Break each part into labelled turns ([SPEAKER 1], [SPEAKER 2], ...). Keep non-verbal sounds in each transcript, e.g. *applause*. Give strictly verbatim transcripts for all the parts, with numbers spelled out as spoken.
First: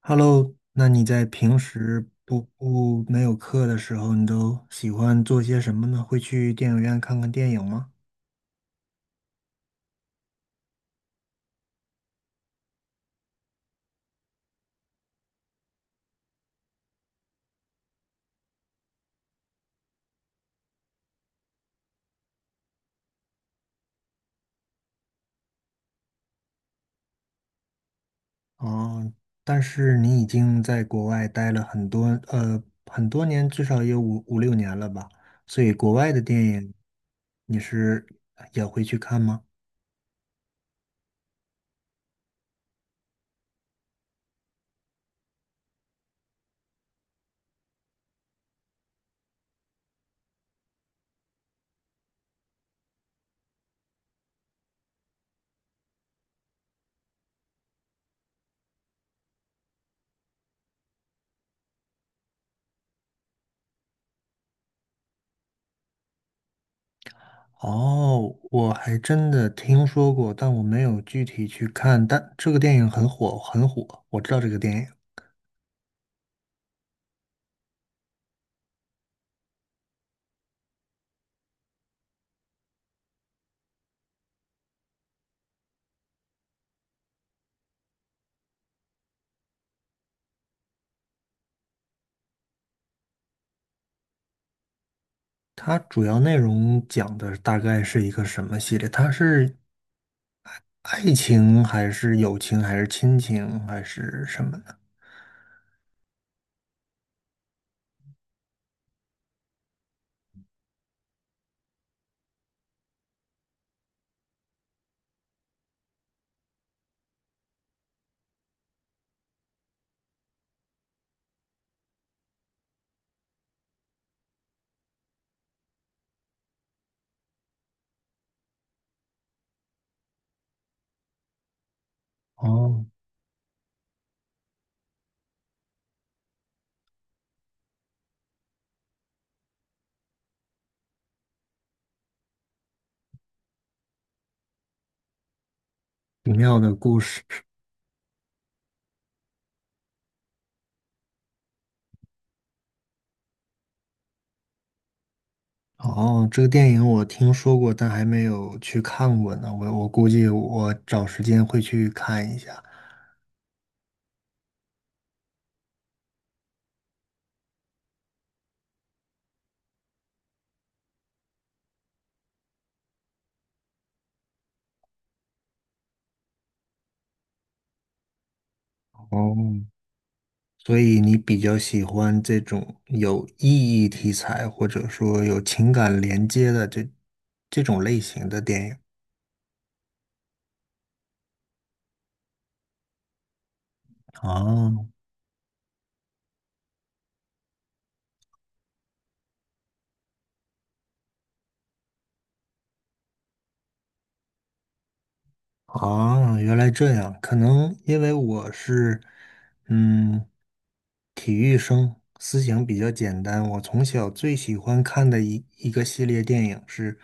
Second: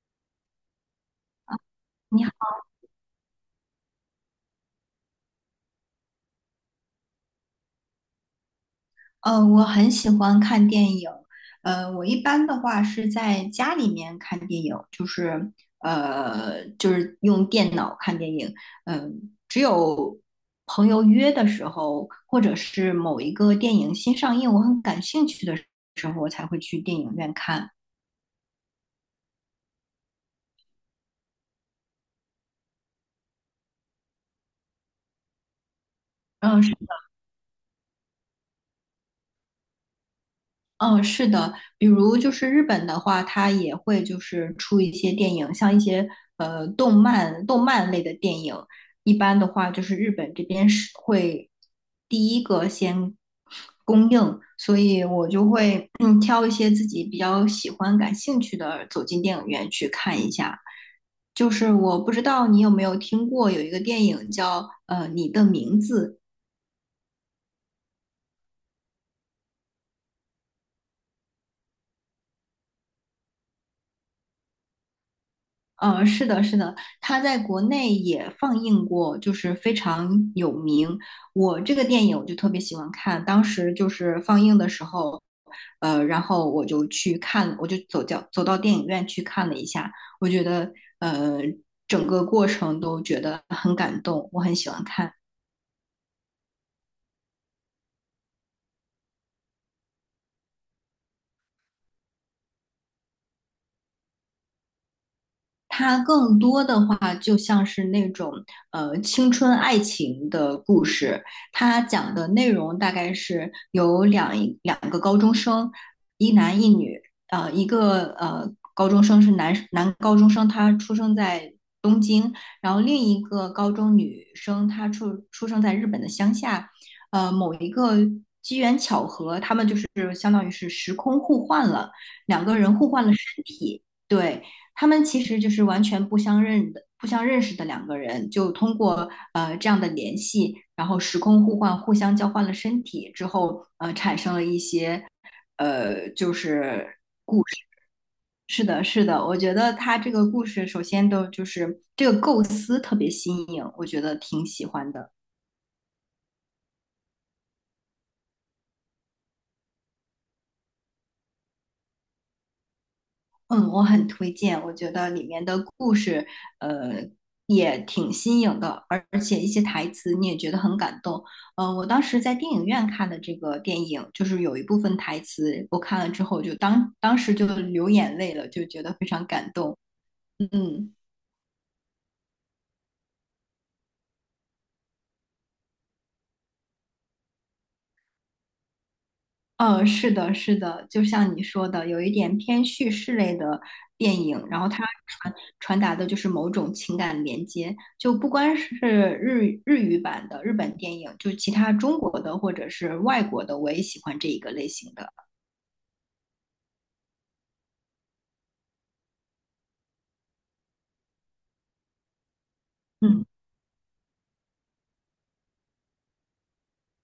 [SPEAKER 1] Hello，那你在平时
[SPEAKER 2] 你好，
[SPEAKER 1] 不不没有课的时候，你都喜欢做些什么呢？会去电影院看看电影吗？
[SPEAKER 2] 呃，我很喜欢看电影。呃，我一般的话是在家里面看电影，就是呃，就是用电脑看电影。嗯、只有朋友约的时候，或者是某一个电影新上映，我很感兴趣的时候，我才会去电影院看。
[SPEAKER 1] 哦，但是你已经在国外待了很多呃很多年，至少也有五五六年了吧？所以国外的电
[SPEAKER 2] 嗯。
[SPEAKER 1] 影
[SPEAKER 2] 是。
[SPEAKER 1] 你是也会去看吗？
[SPEAKER 2] 嗯，是的。比如就是日本的话，它也会就是出一些电影，像一些呃动漫、动漫类的电影。一般的话，就是日本这边是会第一个先供应，所以你挑一些自己比较喜欢、感兴趣的，走进电影院去看一下。就是我不知道你有没有听过有一个电影叫呃《你的名字》。
[SPEAKER 1] 哦，我还真的听说过，但我没有具体去看。但这个电影很火，很火，我知道这个电影。
[SPEAKER 2] 呃，是的，是的，它在国内也放映过，就是非常有名。我这个电影我就特别喜欢看，当时就是放映的时候，呃，然后我就去看，我就走掉，走到电影院去看了一下。我觉得呃，整个过程都觉得很感动，我很喜欢看。
[SPEAKER 1] 它主要内容讲的大概是一个什么系列？它是爱情还是友情还是亲情还是什么的？
[SPEAKER 2] 它更多的话就像是那种呃青春爱情的故事。它讲的内容大概是有两两个高中生，一男一女。呃，一个呃高中生是男男高中生，他出生在东京。然后另一个高中女生她出出生在日本的乡下。呃，某一个他们就是相当于是时空互换了，两个人
[SPEAKER 1] 哦，
[SPEAKER 2] 互换了身体。对，他们其实就是完全不相认的、不相认识的两个人，就通过呃这样的联系，然后时空互换，互相交换了身体之后，呃，产生了一些。呃，
[SPEAKER 1] 奇
[SPEAKER 2] 就
[SPEAKER 1] 妙的
[SPEAKER 2] 是。
[SPEAKER 1] 故事。
[SPEAKER 2] 是的，是的，我觉得他这个故事首先都就是这个构思特别新颖，我觉得挺喜欢的。
[SPEAKER 1] 哦，这个电影我听说过，但还没有去看过呢。我我估计我找时间会去看一下。
[SPEAKER 2] 嗯，我很推荐。我觉得里面的故事，呃，也挺新颖的，而而且一些台词你也觉得很感动。呃，我当时在电影院看的这个电影，就是有一部分台词，我看了之后就当当时就流眼泪了，就觉得非常
[SPEAKER 1] 哦，
[SPEAKER 2] 感动。
[SPEAKER 1] 所
[SPEAKER 2] 嗯。
[SPEAKER 1] 以你比较喜欢这种有意义题材，或者说有情感连接的这这种类型的电影。
[SPEAKER 2] 嗯，呃是的，是的，就像你说的，有一点偏叙事类的电影，然后它
[SPEAKER 1] 哦，
[SPEAKER 2] 传传达的就是某种情感连接，就不光是日日语版的日本电影，就其他中国的或者是外国的，我也喜欢这一个类型的。
[SPEAKER 1] 啊，原来这样，可能因为我是，嗯，体育生，思想比较简
[SPEAKER 2] 嗯。
[SPEAKER 1] 单。我从小最喜欢看的一一个系列电影是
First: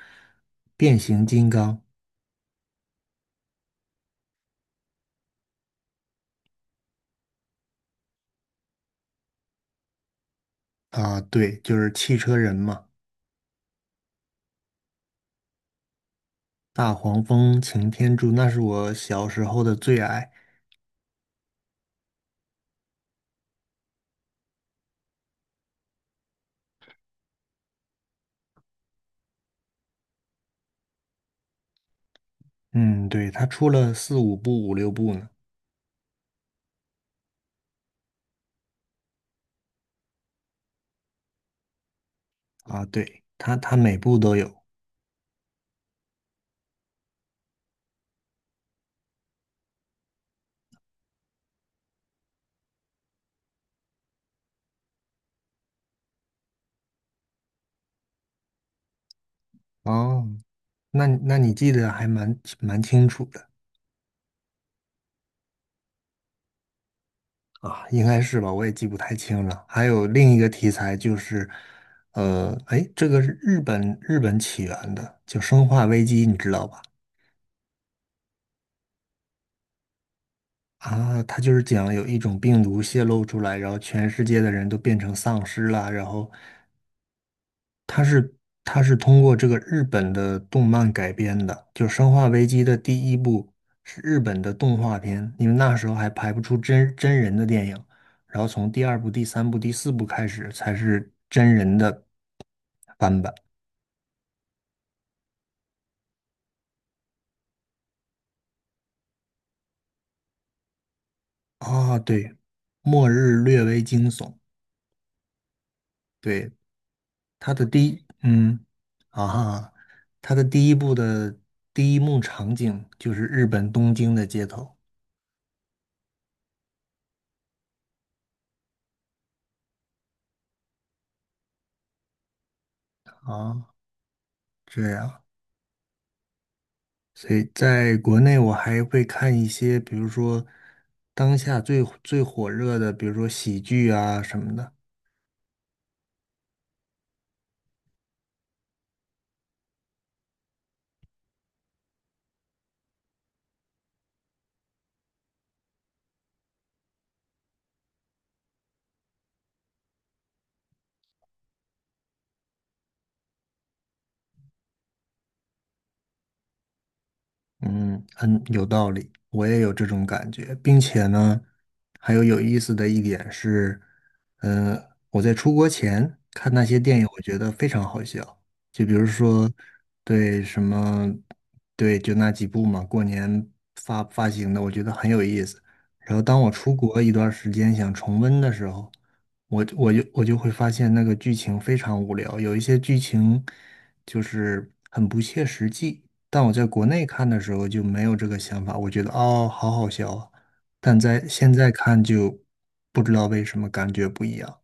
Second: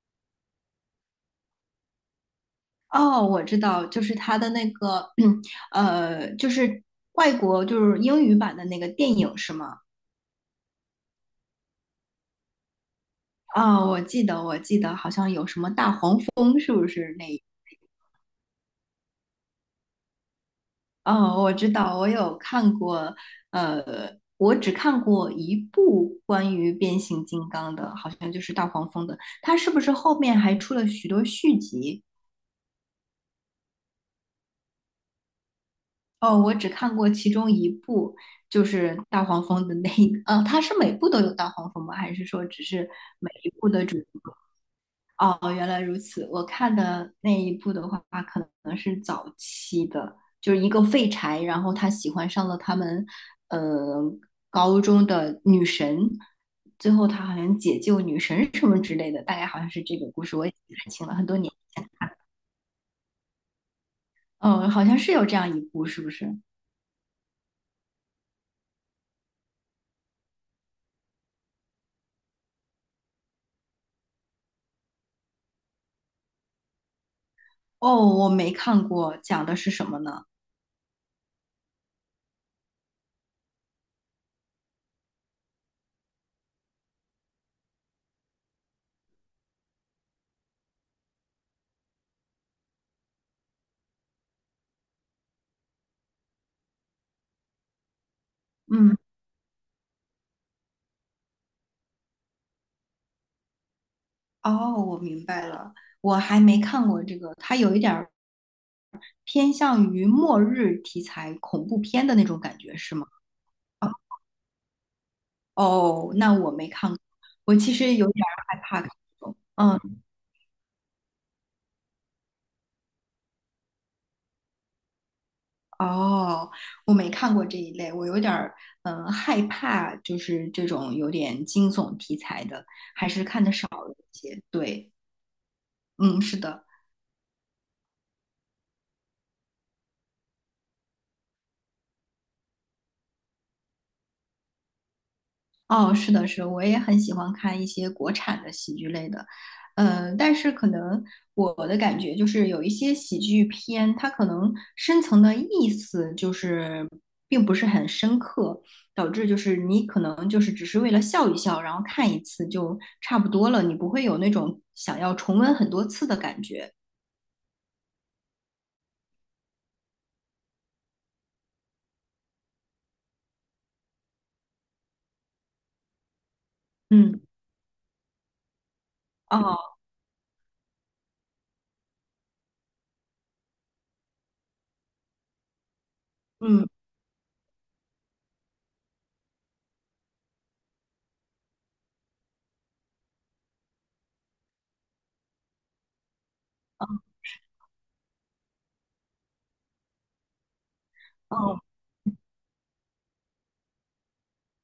[SPEAKER 1] 《变形金刚》。
[SPEAKER 2] 哦，我知道，就是它的那个，*clears throat* 呃，就是外国就是英语版的那个电影是吗？
[SPEAKER 1] 啊，对，就是汽车人嘛，
[SPEAKER 2] 哦，我记得，我记得好像有什么大黄蜂，是不
[SPEAKER 1] 大
[SPEAKER 2] 是
[SPEAKER 1] 黄
[SPEAKER 2] 那？
[SPEAKER 1] 蜂、擎天柱，那是我小时候的最爱。
[SPEAKER 2] 哦，我知道，我有看过。呃，我只看过一部关于变形金刚的，好像就是大黄蜂的。它是不是后面还出了许多续集？
[SPEAKER 1] 嗯，对，他出了四五部、五六部呢。
[SPEAKER 2] 哦，我只看过其中一部，就是大黄蜂的那一，呃，它是每部都有大黄蜂吗？还是说只
[SPEAKER 1] 啊，
[SPEAKER 2] 是
[SPEAKER 1] 对，
[SPEAKER 2] 每一
[SPEAKER 1] 他
[SPEAKER 2] 部
[SPEAKER 1] 他
[SPEAKER 2] 的
[SPEAKER 1] 每
[SPEAKER 2] 主？
[SPEAKER 1] 部都有。
[SPEAKER 2] 哦，原来如此。我看的那一部的话，可能是早期的，就是一个废柴，然后他喜欢上了他们，呃，高中的女神，最后他好像解救女神什么之类的，大概好像是这个故
[SPEAKER 1] 哦，
[SPEAKER 2] 事，我也记不太清
[SPEAKER 1] 那
[SPEAKER 2] 了，很
[SPEAKER 1] 那
[SPEAKER 2] 多年。
[SPEAKER 1] 你记得还蛮蛮清楚的。
[SPEAKER 2] 嗯，好像是有这样一部，是不是？
[SPEAKER 1] 啊，应该是吧，我也记不太清了。还有另一个题材就是，呃，哎，这个是日本日本起源的，就《生化危机》，你知道吧？
[SPEAKER 2] 哦，我没看过，讲的是什么呢？
[SPEAKER 1] 啊，它就是讲有一种病毒泄露出来，然后全世界的人都变成丧尸了，然后它是它是通过这个日本的动漫改编的，就《生化危机》的第一部是日本的动画片，因为那时候还拍不出真真人的电影，然后从第
[SPEAKER 2] 嗯。
[SPEAKER 1] 二部、第三部、第四部开始才是真人的翻版。
[SPEAKER 2] 哦，我明白了，我还没看过这个，它有一点儿偏向于末日题材恐怖
[SPEAKER 1] 啊，
[SPEAKER 2] 片的那
[SPEAKER 1] 对，
[SPEAKER 2] 种感觉，是吗？
[SPEAKER 1] 末日略微
[SPEAKER 2] 哦。
[SPEAKER 1] 惊悚，
[SPEAKER 2] 哦，那
[SPEAKER 1] 对，
[SPEAKER 2] 我没看过，
[SPEAKER 1] 它
[SPEAKER 2] 我
[SPEAKER 1] 的
[SPEAKER 2] 其
[SPEAKER 1] 第
[SPEAKER 2] 实
[SPEAKER 1] 一，
[SPEAKER 2] 有点儿害
[SPEAKER 1] 嗯，
[SPEAKER 2] 怕看
[SPEAKER 1] 啊
[SPEAKER 2] 这种。
[SPEAKER 1] 哈，
[SPEAKER 2] 嗯。
[SPEAKER 1] 它的第一部的第一幕场景就是日本东京的街头
[SPEAKER 2] 哦，我没看过这一类，我有点儿嗯、呃害怕，就是这种有点惊悚题材的，还是看的
[SPEAKER 1] 啊，
[SPEAKER 2] 少了一些。
[SPEAKER 1] 这
[SPEAKER 2] 对，
[SPEAKER 1] 样。
[SPEAKER 2] 嗯，是的。
[SPEAKER 1] 所以在国内，我还会看一些，比如说当下最最火热的，比如说喜剧啊什么的。
[SPEAKER 2] 哦，是的，是的，我也很喜欢看一些国产的喜剧类的。呃，但是可能我的感觉就是有一些喜剧片，它可能深层的意思就是并不是很深刻，导致就是你可能就是只是为了笑一笑，然后看一次就差不多了，你不会有那种想要重温很多次的感觉。
[SPEAKER 1] 嗯，很有道理，我也有这种感觉，并且呢，还有有意思的一点是，嗯、我在出国前看那些电影，我
[SPEAKER 2] 嗯。
[SPEAKER 1] 觉得非常好笑。就比如说，
[SPEAKER 2] 哦。
[SPEAKER 1] 对什么，对，就那几部嘛，过年发发行的，我觉得很有意思。然后当我
[SPEAKER 2] 嗯。
[SPEAKER 1] 出国一段时间想重温的时候，我我就我就会发现那个剧情非常无聊，有一些剧情就是很不切实际。但我在国内看的时候就没有这个想法，我觉得哦，好好笑啊。但在现
[SPEAKER 2] 哦。
[SPEAKER 1] 在看就不知道为什么感觉不一样。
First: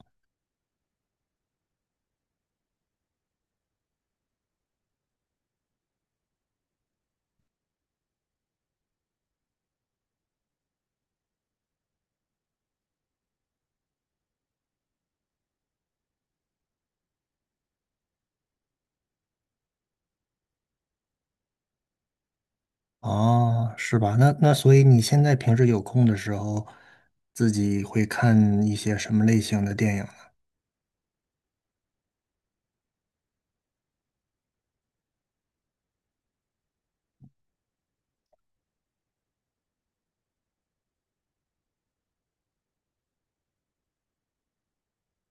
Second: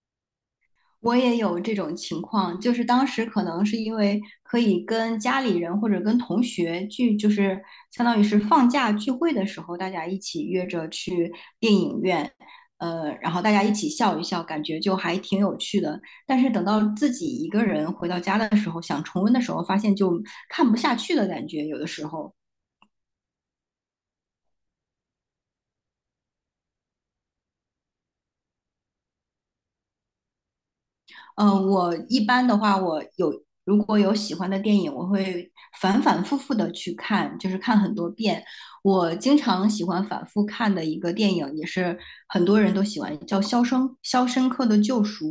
[SPEAKER 2] 我也有这种情况，就是当时可能是因为可以跟家里人或者跟同学聚，就是相当于是放假聚会的时候，大家一起约着去电影院。呃，然后大家一起笑一笑，感觉就还挺有趣的。但是等到自己一个人回到家的时候，想重温的时候，发现就看不下去的感觉，有的时候。
[SPEAKER 1] 哦，是吧？那那所以你现在平时有空的时候，自己会看一些什么类型的电影呢？
[SPEAKER 2] 嗯，我一般的话，我有如果有喜欢的电影，我会反反复复的去看，就是看很多遍。我经常喜欢反复看的一个电影，也是很多人都喜欢，叫《肖生肖申克的救赎》。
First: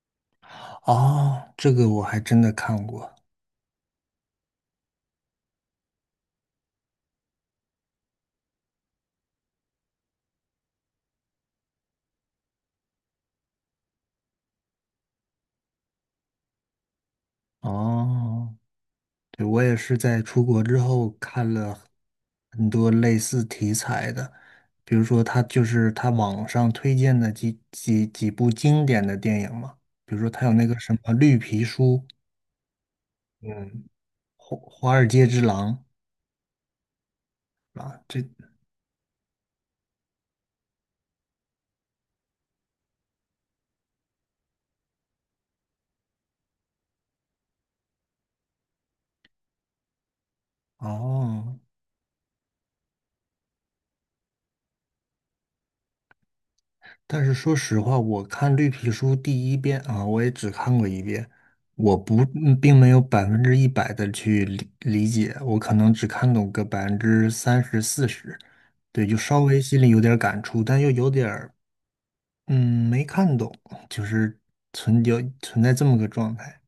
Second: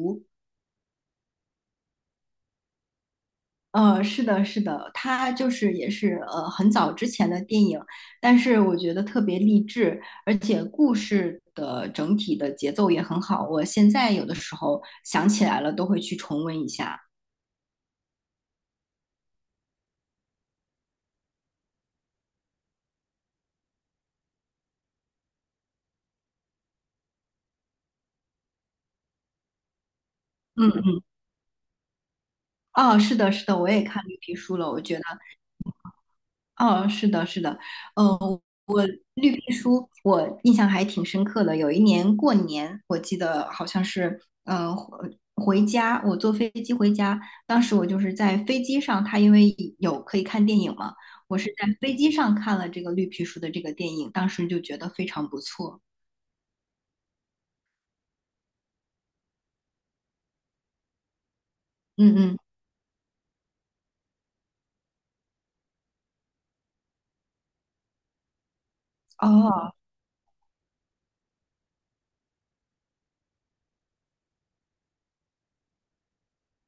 [SPEAKER 1] 哦，这个我还真的看过。
[SPEAKER 2] 呃，是的，是的，它就是也是呃很早之前的电影，但是我觉得特别励志，而且故事的整体的节奏也很好。我现在有的时候想起来了，都会去重温一下。
[SPEAKER 1] 哦，对，我也是在出国之后看了很多类似题材的，比如说他就是他网上推荐的几几几部经典的电影嘛，比如说他有那个什
[SPEAKER 2] 嗯。
[SPEAKER 1] 么《绿皮书》，
[SPEAKER 2] 哦，是的，是
[SPEAKER 1] 嗯，
[SPEAKER 2] 的，我也看绿皮书
[SPEAKER 1] 《华
[SPEAKER 2] 了。我
[SPEAKER 1] 华
[SPEAKER 2] 觉得，
[SPEAKER 1] 尔街之狼》。
[SPEAKER 2] 哦，是的，是的，
[SPEAKER 1] 啊，
[SPEAKER 2] 嗯，
[SPEAKER 1] 这
[SPEAKER 2] 我绿皮书我印象还挺深刻的。有一年过年，我记得好像是，呃，回回家，我坐飞机回家，当时我就是在飞机上，它因为有可以看电影嘛，我是
[SPEAKER 1] 哦，
[SPEAKER 2] 在飞机上看了这个绿皮书的这个电影，当时就觉得非常不错。
[SPEAKER 1] 但是说实话，我看《绿皮书》第一遍啊，我也只看过一遍，我
[SPEAKER 2] 嗯
[SPEAKER 1] 不，
[SPEAKER 2] 嗯。
[SPEAKER 1] 嗯并没有百分之一百的去理理解，我可能只看懂个百分之三十、四十，对，就稍微
[SPEAKER 2] 哦。
[SPEAKER 1] 心里有点感触，但又有点儿，嗯，没看懂，就是存有存在这么个状态。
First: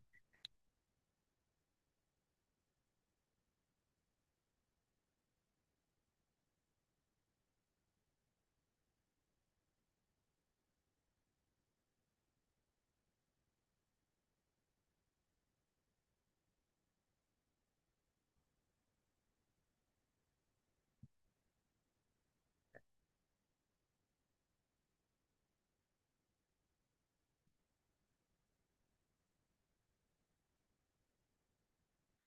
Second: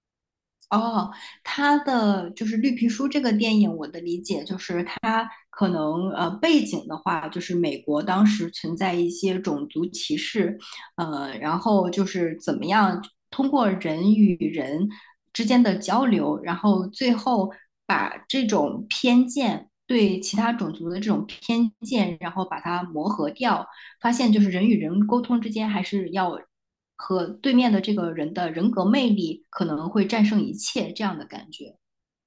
[SPEAKER 2] 哦，他的就是《绿皮书》这个电影，我的理解就是它可能呃背景的话，就是美国当时存在一些种族歧视。呃，然后就是怎么样通过人与人之间的交流，然后最后把这种偏见对其他种族的这种偏见，然后把它磨合掉，发现就是人与人沟通之间还是要和对面的这个人的人格魅力可能会战胜一切这样的感觉。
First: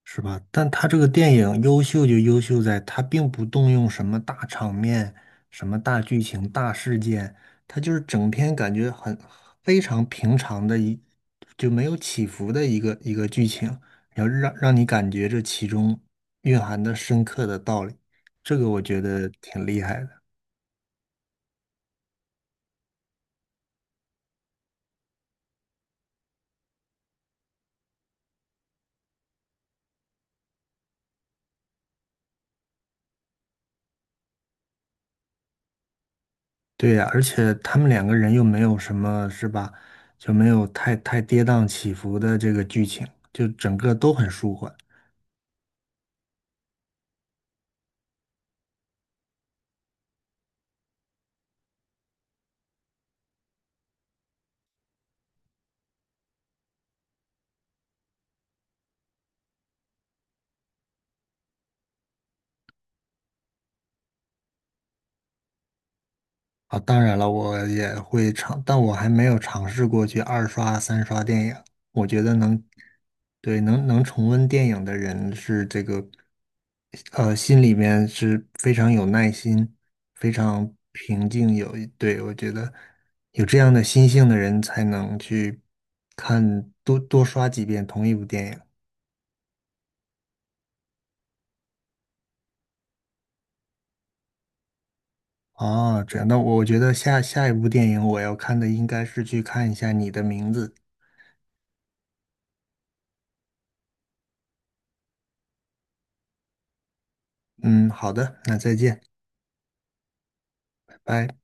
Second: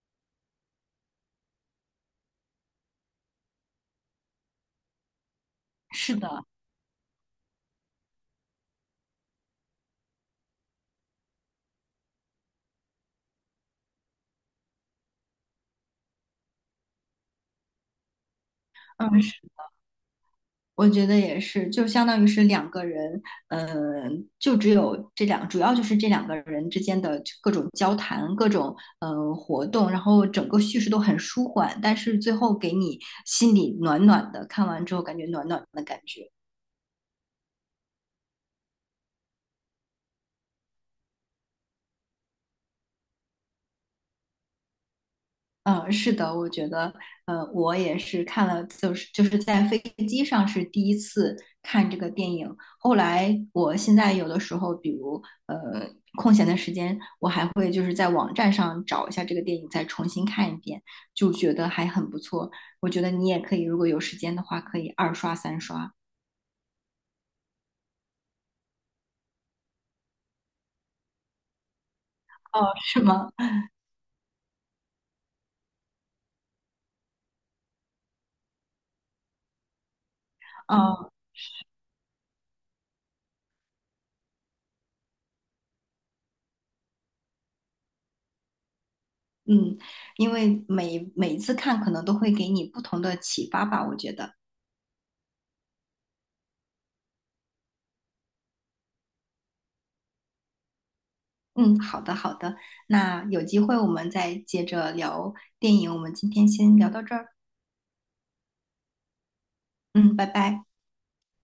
[SPEAKER 1] 是吧？但他这个电影优秀就优秀在，他并不动用什么大场面、什么大
[SPEAKER 2] 是
[SPEAKER 1] 剧
[SPEAKER 2] 的。
[SPEAKER 1] 情、大事件，他就是整篇感觉很非常平常的一，就没有起伏的一个一个剧情，然后让让你感觉这其中蕴含的深刻的道理，这个我觉
[SPEAKER 2] 嗯，
[SPEAKER 1] 得
[SPEAKER 2] 是
[SPEAKER 1] 挺厉害的。
[SPEAKER 2] 我觉得也是，就相当于是两个人。嗯，就只有这两，主要就是这两个人之间的各种交谈、各种嗯活动，然后整个叙事都很舒缓，但是最后给你心里暖暖的，看完之后感觉暖暖的感觉。
[SPEAKER 1] 对呀，而且他们两个人又没有什么，是吧？就没有太太跌宕起伏的这个剧情，就整个都很舒缓。
[SPEAKER 2] 嗯，是的，我觉得，呃，我也是看了，就是就是在飞机上是第一次看这个电影。后来，我现在有的时候，比如呃空闲的时间，我还会就是在网站上找一下这个电影，再重新看一遍，就觉得还很不错。我觉得你也可以，如果有时间的话，可以二刷三刷。
[SPEAKER 1] 啊，当然了，我也会尝，但我还没有尝试过去二刷、三刷电影。我觉得能，
[SPEAKER 2] 哦，是吗？
[SPEAKER 1] 对，能能重温电影的人是这个，呃，心里面是非常有耐心、非
[SPEAKER 2] *laughs*
[SPEAKER 1] 常
[SPEAKER 2] 哦。
[SPEAKER 1] 平静。有，对，我觉得有这样的心性的人才能去看多多刷几遍同一部电影。
[SPEAKER 2] 嗯，因为每每一次看可能都会给你不同的启发吧，我觉得。
[SPEAKER 1] 哦，这样，那我觉得下下一部电影我要看的应该是去看一下你的名字。
[SPEAKER 2] 嗯，好的好的，那有机会我们再接着聊电影，我们今天先聊到这儿。
[SPEAKER 1] 嗯，好的，那再见，
[SPEAKER 2] 嗯，拜拜。
[SPEAKER 1] 拜拜。